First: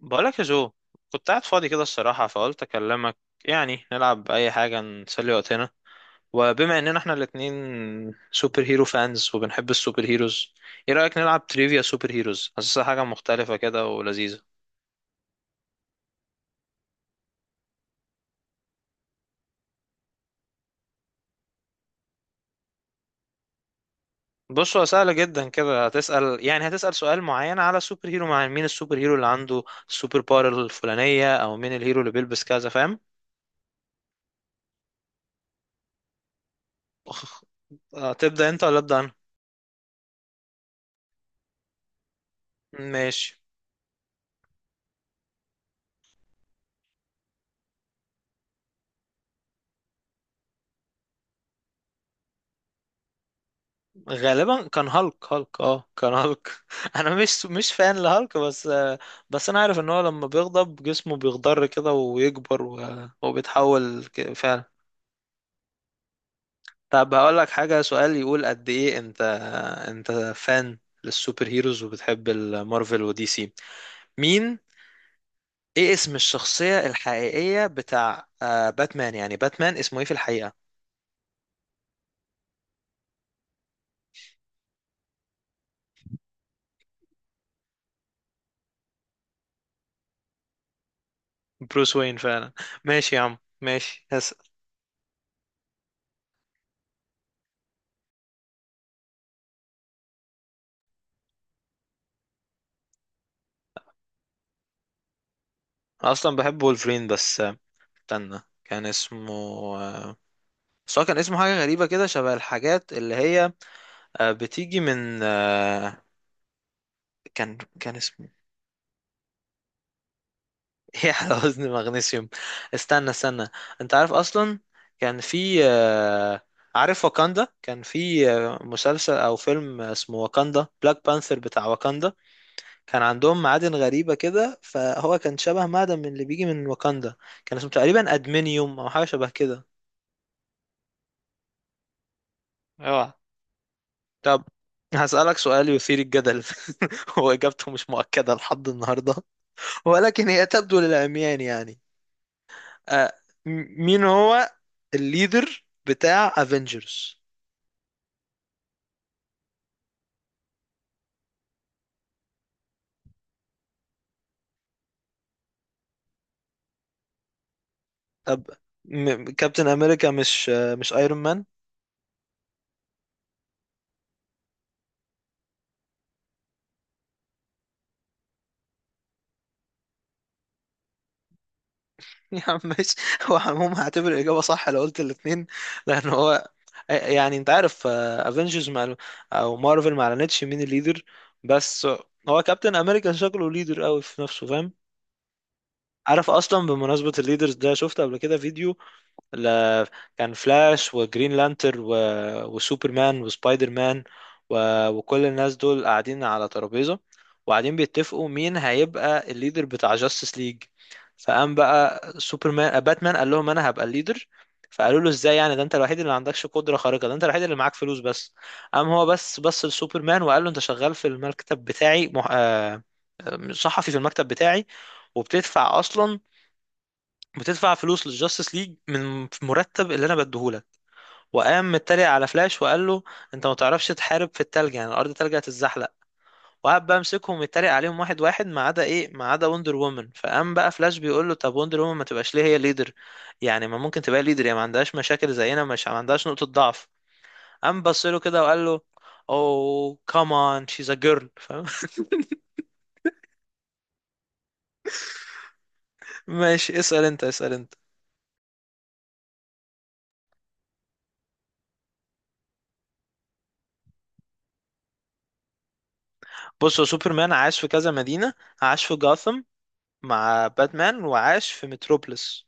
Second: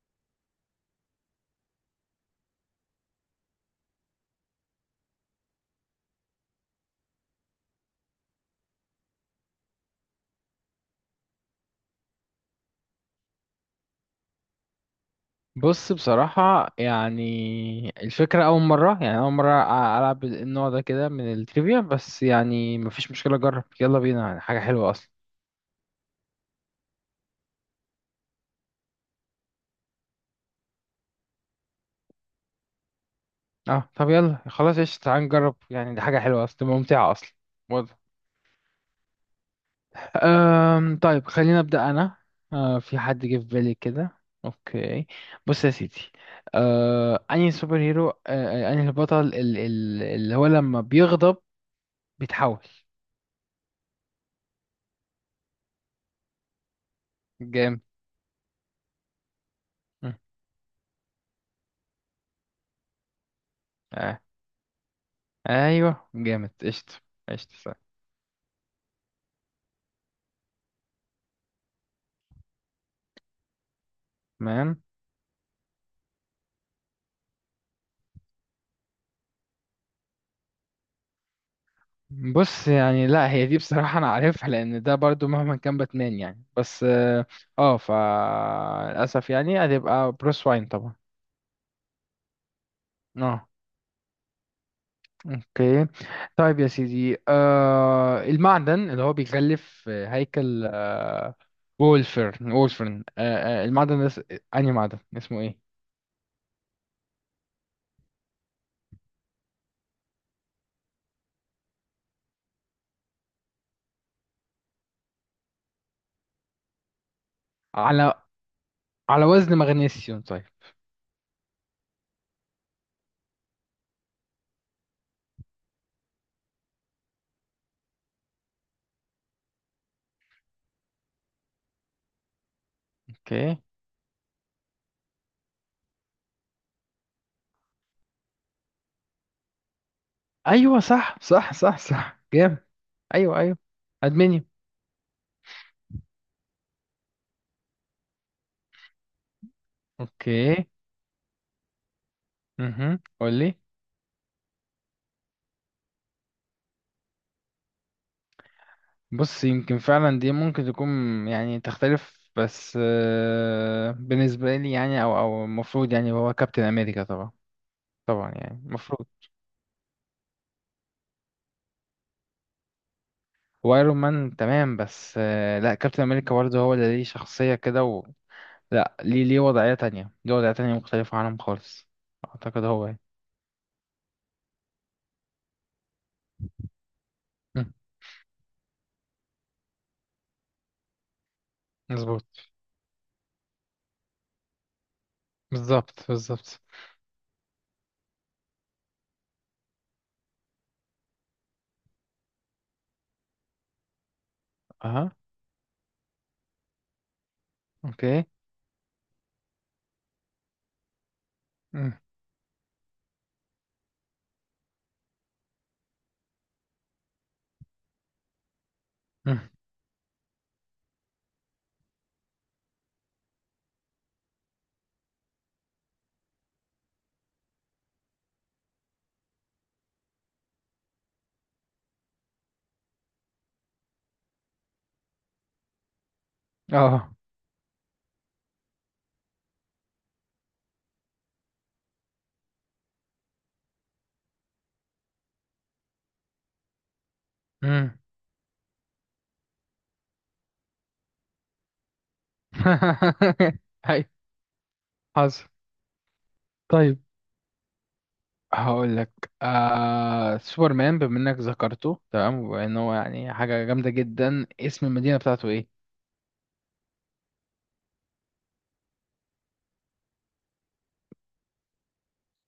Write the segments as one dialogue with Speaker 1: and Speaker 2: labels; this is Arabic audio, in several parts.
Speaker 1: بقولك يا جو، كنت قاعد فاضي كده الصراحة، فقلت أكلمك. يعني نلعب أي حاجة نسلي وقتنا، وبما إننا إحنا الاتنين سوبر هيرو فانز وبنحب السوبر هيروز، إيه رأيك نلعب تريفيا سوبر هيروز؟ حاسسها حاجة مختلفة كده ولذيذة.
Speaker 2: بص، بصراحة يعني الفكرة أول مرة يعني أول مرة أ- ألعب النوع ده كده من التريفيا. بس يعني مفيش مشكلة، أجرب، يلا بينا، يعني حاجة
Speaker 1: بص، هو
Speaker 2: حلوة أصلا.
Speaker 1: سهلة جدا كده، هتسأل يعني هتسأل سؤال معين على سوبر هيرو، مع مين السوبر هيرو اللي عنده السوبر باور الفلانية، أو مين الهيرو اللي بيلبس كذا، فاهم؟
Speaker 2: أه، طب يلا خلاص قشطة، تعال نجرب، يعني دي حاجة حلوة أصلا، تبقى ممتعة أصلا. واضح.
Speaker 1: تبدأ أنت ولا أبدأ أنا؟
Speaker 2: طيب، خليني أبدأ أنا. أه، في حد جه
Speaker 1: ماشي.
Speaker 2: في بالي كده. أوكي. بص يا سيدي. أه أنهي سوبر هيرو أه آه، أنهي البطل اللي هو لما بيغضب بيتحول.
Speaker 1: غالبا كان هالك هالك اه كان هالك انا مش
Speaker 2: جامد.
Speaker 1: فان لهالك، بس بس انا عارف ان هو
Speaker 2: مم.
Speaker 1: لما بيغضب جسمه بيخضر كده ويكبر و- وبيتحول فعلا.
Speaker 2: ايوه، جامد، قشطة.
Speaker 1: طب هقول لك
Speaker 2: قشطة، صح.
Speaker 1: حاجة، سؤال يقول قد ايه انت فان للسوبر هيروز وبتحب المارفل ودي سي؟ مين
Speaker 2: تمام.
Speaker 1: ايه اسم الشخصية الحقيقية بتاع باتمان؟ يعني باتمان اسمه ايه في الحقيقة؟
Speaker 2: بص، يعني لا، هي دي بصراحة أنا عارفها، لأن ده برضو مهما كان باتمان يعني. بس اه آه، فا للأسف يعني هتبقى بروس واين طبعا.
Speaker 1: بروس وين فعلا. ماشي يا عم،
Speaker 2: اه.
Speaker 1: ماشي هسأل.
Speaker 2: اوكي. طيب يا سيدي، المعدن اللي هو بيغلف هيكل وولفرن، أنهي معدن؟ اسمه ايه؟
Speaker 1: أنا اصلا بحب وولفرين، بس استنى كان اسمه آه، بس هو كان اسمه حاجة غريبة كده، شبه الحاجات اللي هي بتيجي من كان
Speaker 2: على
Speaker 1: اسمه.
Speaker 2: على وزن مغنيسيوم. طيب.
Speaker 1: ايه على وزن مغنيسيوم؟ استنى استنى، انت عارف اصلا، كان في عارف واكاندا؟ كان في مسلسل او فيلم اسمه واكاندا، بلاك بانثر بتاع واكاندا، كان عندهم
Speaker 2: اوكي.
Speaker 1: معادن غريبة كده، فهو كان شبه معدن من اللي بيجي من واكاندا، كان اسمه تقريبا ادمنيوم او حاجة شبه كده.
Speaker 2: ايوه، صح صح صح صح، جامد.
Speaker 1: اوعى.
Speaker 2: ايوه ايوه.
Speaker 1: طب
Speaker 2: ادمنيوم.
Speaker 1: هسألك سؤال يثير الجدل، وإجابته مش مؤكدة لحد النهاردة، ولكن هي
Speaker 2: اوكي.
Speaker 1: تبدو للعميان يعني. آه
Speaker 2: قول لي.
Speaker 1: م- مين هو الليدر بتاع افنجرز؟
Speaker 2: بص، يمكن فعلا دي ممكن تكون يعني تختلف، بس بالنسبه لي يعني، او المفروض يعني هو كابتن امريكا طبعا. طبعا
Speaker 1: طب
Speaker 2: يعني المفروض.
Speaker 1: كابتن امريكا مش ايرون مان؟
Speaker 2: وايرون مان، تمام، بس لا، كابتن امريكا برضه هو اللي ليه شخصيه كده. و... لا، ليه وضعيه تانية، ليه وضعيه تانية مختلفه عنهم خالص.
Speaker 1: يا عم
Speaker 2: اعتقد هو
Speaker 1: ماشي،
Speaker 2: يعني.
Speaker 1: هو عموما هعتبر الاجابه صح لو قلت الاثنين، لان هو يعني انت
Speaker 2: مم.
Speaker 1: عارف افنجرز مع مارفل ما اعلنتش مين الليدر، بس هو
Speaker 2: مظبوط.
Speaker 1: كابتن امريكا شكله ليدر قوي في نفسه، فاهم.
Speaker 2: بالظبط،
Speaker 1: عارف
Speaker 2: بالظبط.
Speaker 1: اصلا، بمناسبه الليدرز ده، شفت قبل كده فيديو ل... كان فلاش وجرين لانتر و... وسوبرمان وسبايدر مان و...
Speaker 2: اها.
Speaker 1: وكل الناس دول قاعدين على ترابيزه، وقاعدين
Speaker 2: اوكي.
Speaker 1: بيتفقوا مين هيبقى الليدر بتاع جاستس ليج. فقام بقى سوبرمان، باتمان قال لهم انا هبقى الليدر، فقالوا له ازاي يعني؟ ده انت الوحيد اللي ما عندكش قدره خارقه، ده انت الوحيد اللي معاك فلوس بس. قام هو بس
Speaker 2: مم.
Speaker 1: بص لسوبرمان وقال له انت شغال في المكتب بتاعي مح... آه، صحفي في المكتب بتاعي، وبتدفع اصلا، بتدفع فلوس للجاستس ليج من مرتب اللي انا بديهولك. وقام متريق على فلاش وقال له انت ما تعرفش تحارب في التلج، يعني الارض تلج هتتزحلق. وقعد بقى
Speaker 2: اه.
Speaker 1: امسكهم يتريق عليهم واحد واحد، ما عدا ايه، ما عدا وندر وومن. فقام بقى فلاش بيقول له، طب وندر وومن ما تبقاش ليه هي ليدر؟ يعني ما ممكن تبقى ليدر، يعني ما عندهاش مشاكل زينا، مش ما عندهاش نقطة ضعف. قام
Speaker 2: مم.
Speaker 1: بص له كده وقال له، اوه كمان شيز ا جيرل، فاهم؟
Speaker 2: هاي. حصل.
Speaker 1: ماشي
Speaker 2: طيب،
Speaker 1: اسأل انت، اسأل انت.
Speaker 2: هقول لك سوبرمان، بما انك ذكرته، تمام، وان هو يعني حاجه جامده جدا. اسم المدينه بتاعته ايه؟
Speaker 1: بص، هو سوبرمان عاش في كذا مدينة، عاش في جاثم مع باتمان، وعاش في متروبوليس.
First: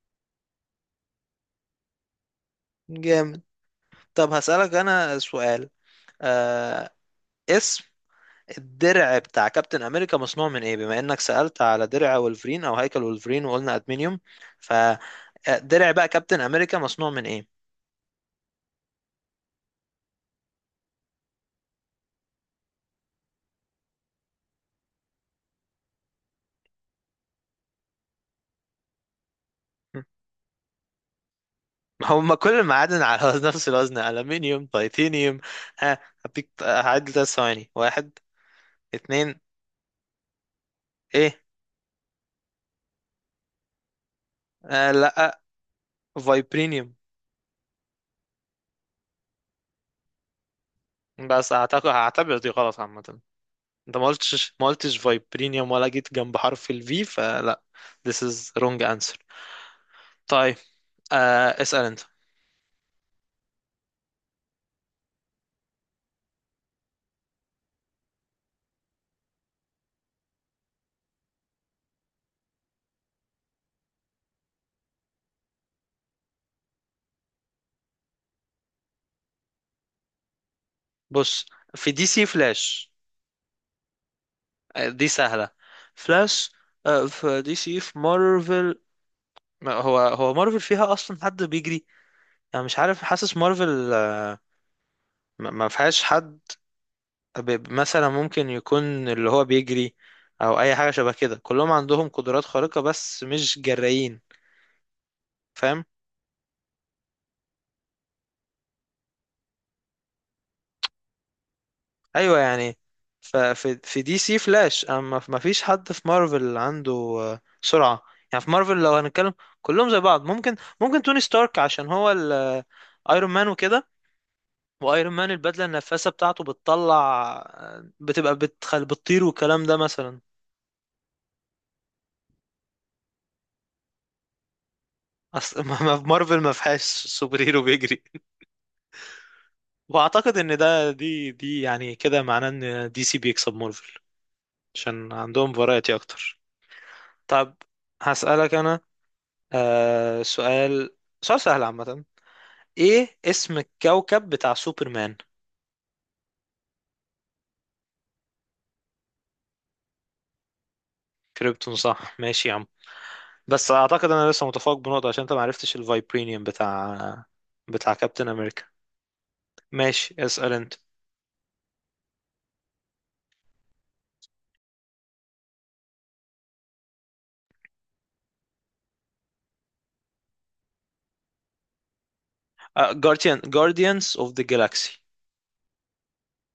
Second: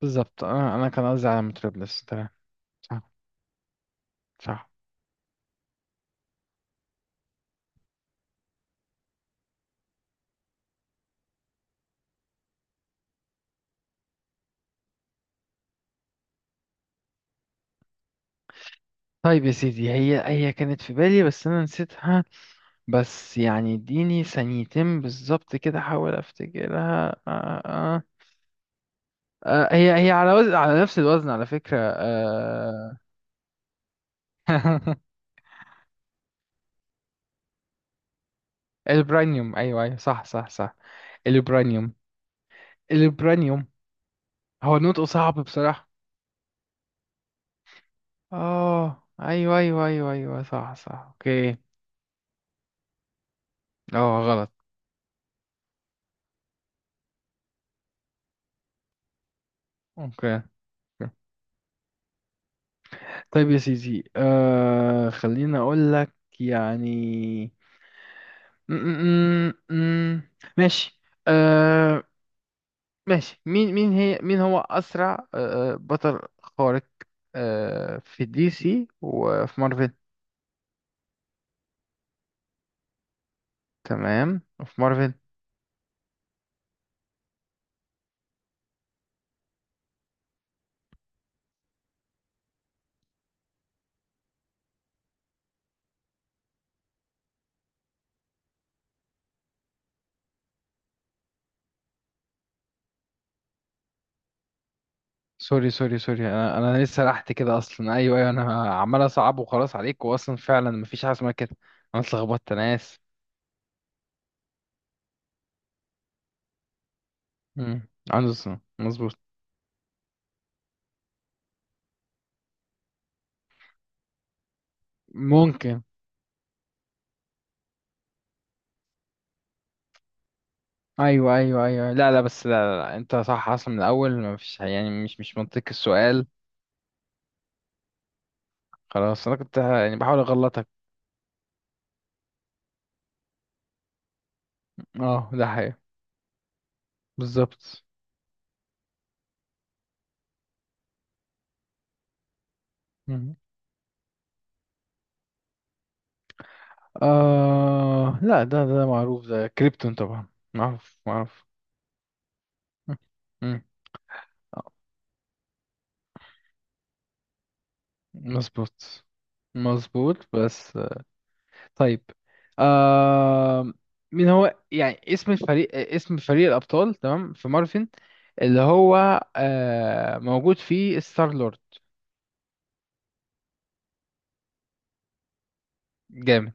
Speaker 2: بالظبط، انا كان قصدي على متروبوليس. تمام. صح.
Speaker 1: جامد. طب
Speaker 2: صح.
Speaker 1: هسألك أنا سؤال، آه، اسم الدرع بتاع كابتن أمريكا مصنوع من إيه، بما إنك سألت على درع ولفرين أو هيكل ولفرين وقلنا أدمنيوم، فدرع بقى كابتن أمريكا مصنوع من إيه؟
Speaker 2: طيب يا سيدي، هي كانت في بالي، بس انا نسيتها. بس يعني اديني ثانيتين بالظبط كده، احاول افتكرها. هي على نفس الوزن، على فكره
Speaker 1: هم كل
Speaker 2: آه
Speaker 1: المعادن على نفس الوزن، ألمنيوم تيتانيوم. آه، هديك هعد 3 ثواني. واحد، اتنين،
Speaker 2: البرانيوم. ايوه ايوه، صح صح صح.
Speaker 1: إيه؟
Speaker 2: البرانيوم. البرانيوم، هو نطقه صعب
Speaker 1: لأ،
Speaker 2: بصراحة.
Speaker 1: فايبرينيوم.
Speaker 2: اه، ايوه ايوه ايوه ايوه، صح صح،
Speaker 1: بس
Speaker 2: اوكي.
Speaker 1: أعتقد هعتبر دي غلط عامة، انت ما
Speaker 2: اه، غلط.
Speaker 1: قلتش فايبرينيوم ولا جيت جنب حرف الفي، فلا. This is wrong answer.
Speaker 2: اوكي.
Speaker 1: طيب، اسأل انت.
Speaker 2: طيب يا سيدي، خليني اقول لك، يعني. م- م- م- م. ماشي. آه ماشي، مين هو اسرع بطل خارق في دي سي وفي مارفل؟
Speaker 1: بص، في دي سي فلاش.
Speaker 2: تمام، وفي
Speaker 1: دي
Speaker 2: مارفل؟
Speaker 1: سهلة، فلاش. في دي سي، في مارفل ما هو، هو مارفل فيها اصلا حد بيجري؟ انا مش عارف، حاسس مارفل ما فيهاش حد. مثلا ممكن يكون اللي هو بيجري، او اي حاجة شبه كده. كلهم عندهم قدرات خارقة بس مش جرايين،
Speaker 2: سوري
Speaker 1: فاهم؟
Speaker 2: سوري سوري، انا لسه سرحت كده اصلا. ايوه ايوه، انا عمال اصعب وخلاص عليك، واصلا فعلا مفيش حاجه اسمها كده. انا
Speaker 1: ايوه
Speaker 2: اتلخبطت، انا
Speaker 1: يعني
Speaker 2: اسف.
Speaker 1: في دي سي فلاش، اما ما فيش حد في مارفل عنده سرعه.
Speaker 2: عنده
Speaker 1: يعني في
Speaker 2: سنة.
Speaker 1: مارفل لو
Speaker 2: مظبوط.
Speaker 1: هنتكلم كلهم زي بعض، ممكن توني ستارك عشان هو الايرون مان وكده، وايرون مان البدله
Speaker 2: ممكن.
Speaker 1: النفاثه بتاعته بتطلع بتبقى بتخل بتطير، والكلام ده مثلا.
Speaker 2: ايوه ايوه ايوه، لا لا، بس لا، لا، لا. انت صح اصلا من الاول، مفيش يعني، مش
Speaker 1: اصل
Speaker 2: منطقي
Speaker 1: ما في
Speaker 2: السؤال.
Speaker 1: مارفل، ما فيهاش سوبر هيرو بيجري.
Speaker 2: خلاص، انا كنت يعني بحاول
Speaker 1: واعتقد ان
Speaker 2: اغلطك.
Speaker 1: ده دي يعني كده معناه ان دي سي بيكسب مارفل عشان
Speaker 2: اه، ده
Speaker 1: عندهم
Speaker 2: حقيقي.
Speaker 1: فرايتي اكتر. طب
Speaker 2: بالظبط.
Speaker 1: هسألك انا سؤال، سؤال سهل عامة، ايه
Speaker 2: مم.
Speaker 1: اسم الكوكب بتاع سوبرمان؟
Speaker 2: لا، ده معروف، ده كريبتون طبعا. معروف، معروف.
Speaker 1: كريبتون، صح، ماشي يا عم.
Speaker 2: مم. مم.
Speaker 1: بس اعتقد انا لسه متفوق بنقطة، عشان انت معرفتش الفايبرينيوم بتاع كابتن امريكا.
Speaker 2: مظبوط.
Speaker 1: ماشي
Speaker 2: مظبوط،
Speaker 1: اسأل انت.
Speaker 2: بس. طيب. آه... مين هو يعني اسم الفريق، اسم فريق الأبطال، تمام، في مارفن، اللي هو موجود فيه ستار لورد؟
Speaker 1: جارديانز اوف ذا جالاكسي.
Speaker 2: جامد.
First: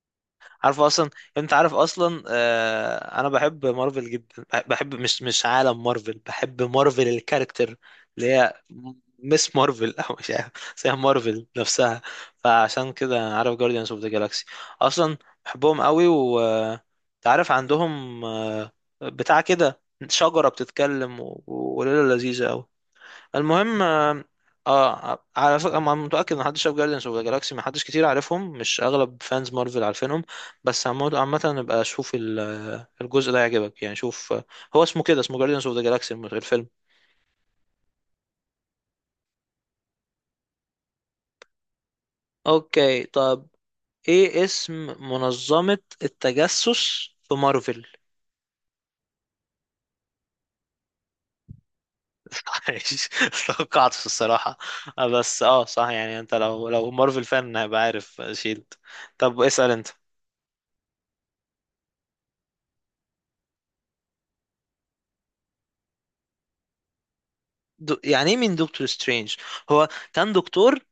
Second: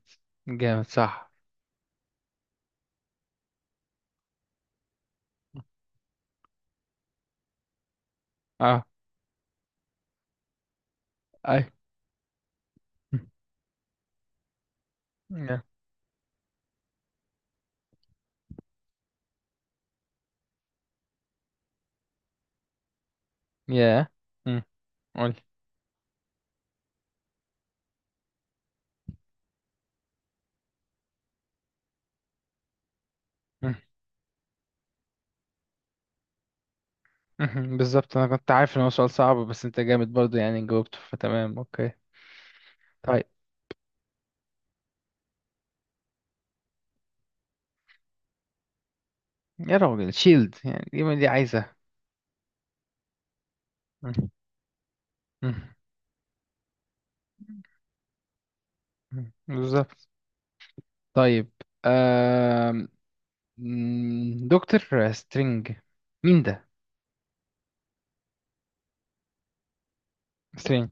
Speaker 1: عارف
Speaker 2: جامد،
Speaker 1: اصلا،
Speaker 2: صح.
Speaker 1: انت عارف اصلا، انا بحب مارفل جدا، بحب مش عالم مارفل، بحب مارفل الكاركتر، اللي هي
Speaker 2: اه.
Speaker 1: مس مارفل او مش عارف، بس هي مارفل
Speaker 2: اي.
Speaker 1: نفسها. فعشان كده عارف جارديانز اوف ذا جالاكسي اصلا،
Speaker 2: يا.
Speaker 1: بحبهم قوي، و أنت عارف عندهم، بتاع كده، شجرة بتتكلم، و- وليلة لذيذة قوي، المهم.
Speaker 2: يا. مم. قول.
Speaker 1: على فكرة أنا متأكد إن محدش شاف جارديانز أوف ذا جالاكسي، محدش كتير عارفهم، مش أغلب فانز مارفل عارفينهم. بس عامة نبقى شوف الجزء ده
Speaker 2: مم.
Speaker 1: يعجبك، يعني شوف، هو اسمه كده، اسمه جارديانز أوف ذا جالاكسي الفيلم.
Speaker 2: مم. بالظبط، انا كنت عارف ان هو سؤال صعب، بس انت جامد برضو يعني، جاوبته، فتمام، اوكي.
Speaker 1: أوكي.
Speaker 2: طيب.
Speaker 1: طب إيه اسم منظمة التجسس في مارفل؟
Speaker 2: يا راجل، شيلد يعني، دي ما دي عايزة.
Speaker 1: عايش. توقعتش
Speaker 2: مم.
Speaker 1: الصراحة. بس
Speaker 2: مم.
Speaker 1: صح، يعني انت لو مارفل فان هيبقى عارف شيلد.
Speaker 2: مم.
Speaker 1: طب اسأل انت.
Speaker 2: بالظبط. طيب. دكتور سترينج، مين ده؟
Speaker 1: يعني ايه مين دكتور سترينج؟ هو كان دكتور.
Speaker 2: سترينج.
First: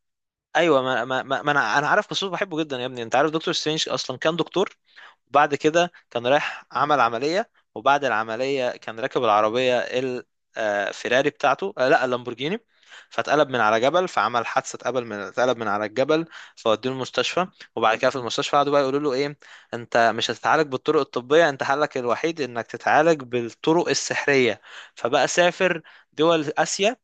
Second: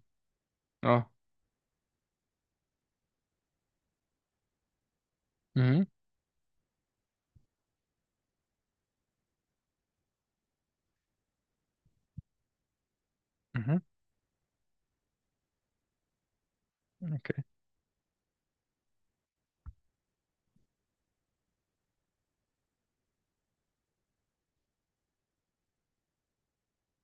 Speaker 1: ايوه، ما,
Speaker 2: اه.
Speaker 1: ما, ما ما انا عارف، بس بحبه جدا يا ابني. انت عارف دكتور سترينج اصلا كان دكتور، بعد
Speaker 2: مهم.
Speaker 1: كده كان رايح عمل عمليه، وبعد العمليه كان راكب العربيه الفيراري بتاعته، لا، اللامبورجيني، فاتقلب من على
Speaker 2: مهم.
Speaker 1: جبل، فعمل حادثه، اتقلب من على الجبل، فودوه
Speaker 2: اوكي.
Speaker 1: المستشفى. وبعد كده في المستشفى قعدوا بقى يقولوا له ايه، انت مش هتتعالج بالطرق الطبيه، انت حلك الوحيد انك تتعالج بالطرق السحريه. فبقى سافر دول اسيا،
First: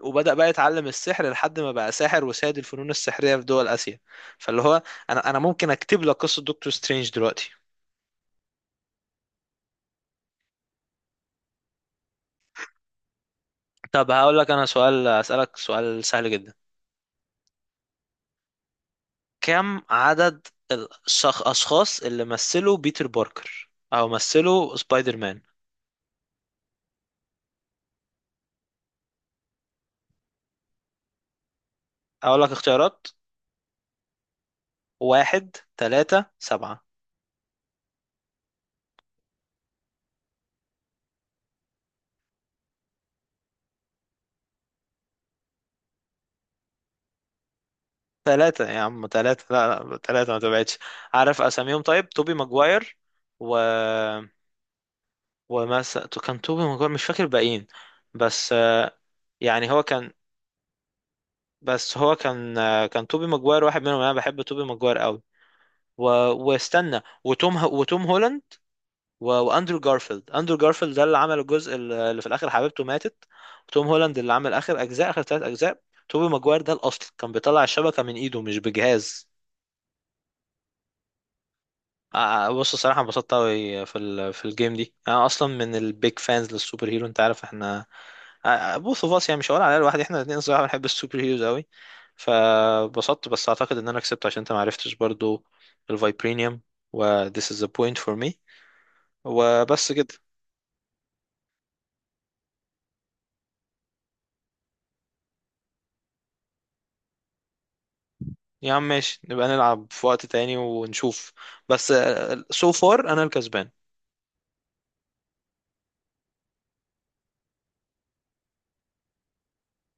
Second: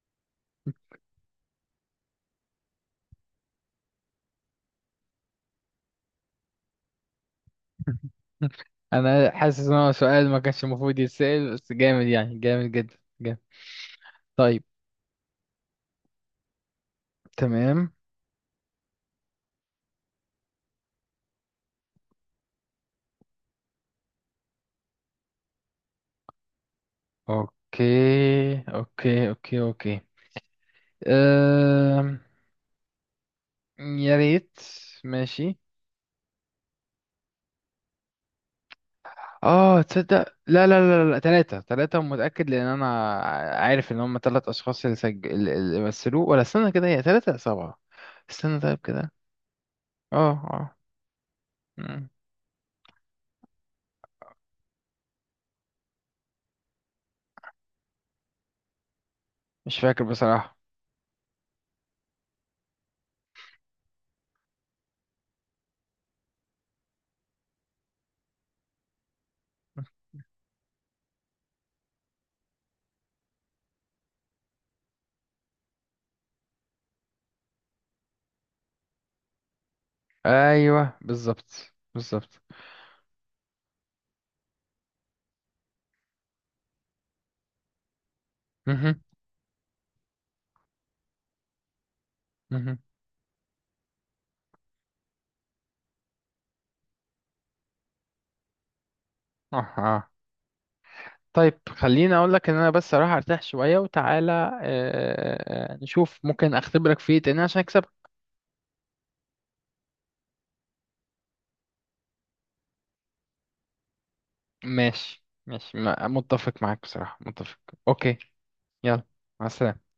Speaker 1: وبدأ بقى يتعلم السحر لحد ما بقى ساحر وسيد الفنون السحرية في دول آسيا. فاللي هو أنا ممكن أكتب لك قصة دكتور سترينج دلوقتي.
Speaker 2: انا حاسس ان هو سؤال ما كانش المفروض يتسأل، بس جامد يعني، جامد جدا جامد.
Speaker 1: طب هقول لك
Speaker 2: طيب.
Speaker 1: أنا سؤال أسألك سؤال سهل جدا،
Speaker 2: تمام.
Speaker 1: كم عدد الأشخاص اللي مثلوا بيتر باركر أو مثلوا سبايدر مان؟
Speaker 2: اوكي، اوكي، اوكي، اوكي. أم...
Speaker 1: أقول لك اختيارات،
Speaker 2: يا ريت.
Speaker 1: واحد،
Speaker 2: ماشي.
Speaker 1: تلاتة، سبعة.
Speaker 2: اه، تصدق؟ لا لا. لا لا، ثلاثة ثلاثة، متأكد، لأن أنا عارف إن هم ثلاث أشخاص اللي اللي مثلوه. ولا استنى كده، هي ثلاثة سبعة؟ استنى
Speaker 1: تلاتة
Speaker 2: طيب
Speaker 1: يا عم،
Speaker 2: كده.
Speaker 1: تلاتة، لا لا،
Speaker 2: اه.
Speaker 1: تلاتة ما
Speaker 2: اه.
Speaker 1: تبعدش. عارف أساميهم؟ طيب
Speaker 2: مم.
Speaker 1: توبي ماجواير، و كان توبي ماجواير، مش فاكر باقيين بس. يعني
Speaker 2: مش
Speaker 1: هو
Speaker 2: فاكر
Speaker 1: كان،
Speaker 2: بصراحة.
Speaker 1: كان توبي ماجواير واحد منهم، انا بحب توبي ماجواير قوي، و... واستنى، وتوم هولاند، و... واندرو جارفيلد. اندرو جارفيلد ده اللي عمل الجزء اللي في الاخر، حبيبته ماتت. وتوم هولاند اللي عمل اخر 3 اجزاء. توبي ماجواير ده الاصل، كان بيطلع الشبكه من ايده مش بجهاز.
Speaker 2: ايوه، بالظبط، بالظبط.
Speaker 1: بص الصراحة انبسطت أوي في ال في الجيم دي. أنا أصلا من البيج فانز للسوبر هيرو، أنت عارف احنا
Speaker 2: مهم.
Speaker 1: بوث اوف اس، يعني مش هقول عليها لوحدي، احنا الاتنين الصراحة بنحب السوبر هيروز أوي.
Speaker 2: مهم.
Speaker 1: فبسطت، بس أعتقد إن أنا كسبت، عشان أنت معرفتش برضو الفايبرينيوم، و this is the point for me،
Speaker 2: اه،
Speaker 1: وبس
Speaker 2: اه.
Speaker 1: كده.
Speaker 2: طيب، خليني اقول لك ان انا بس اروح ارتاح شوية وتعالى، نشوف ممكن اختبرك في ايه تاني عشان اكسبك.
Speaker 1: يا عم ماشي، نبقى نلعب في وقت تاني ونشوف، بس so far أنا الكسبان.
Speaker 2: ماشي ماشي، متفق معاك بصراحة، متفق. اوكي. يلا. مع السلامة.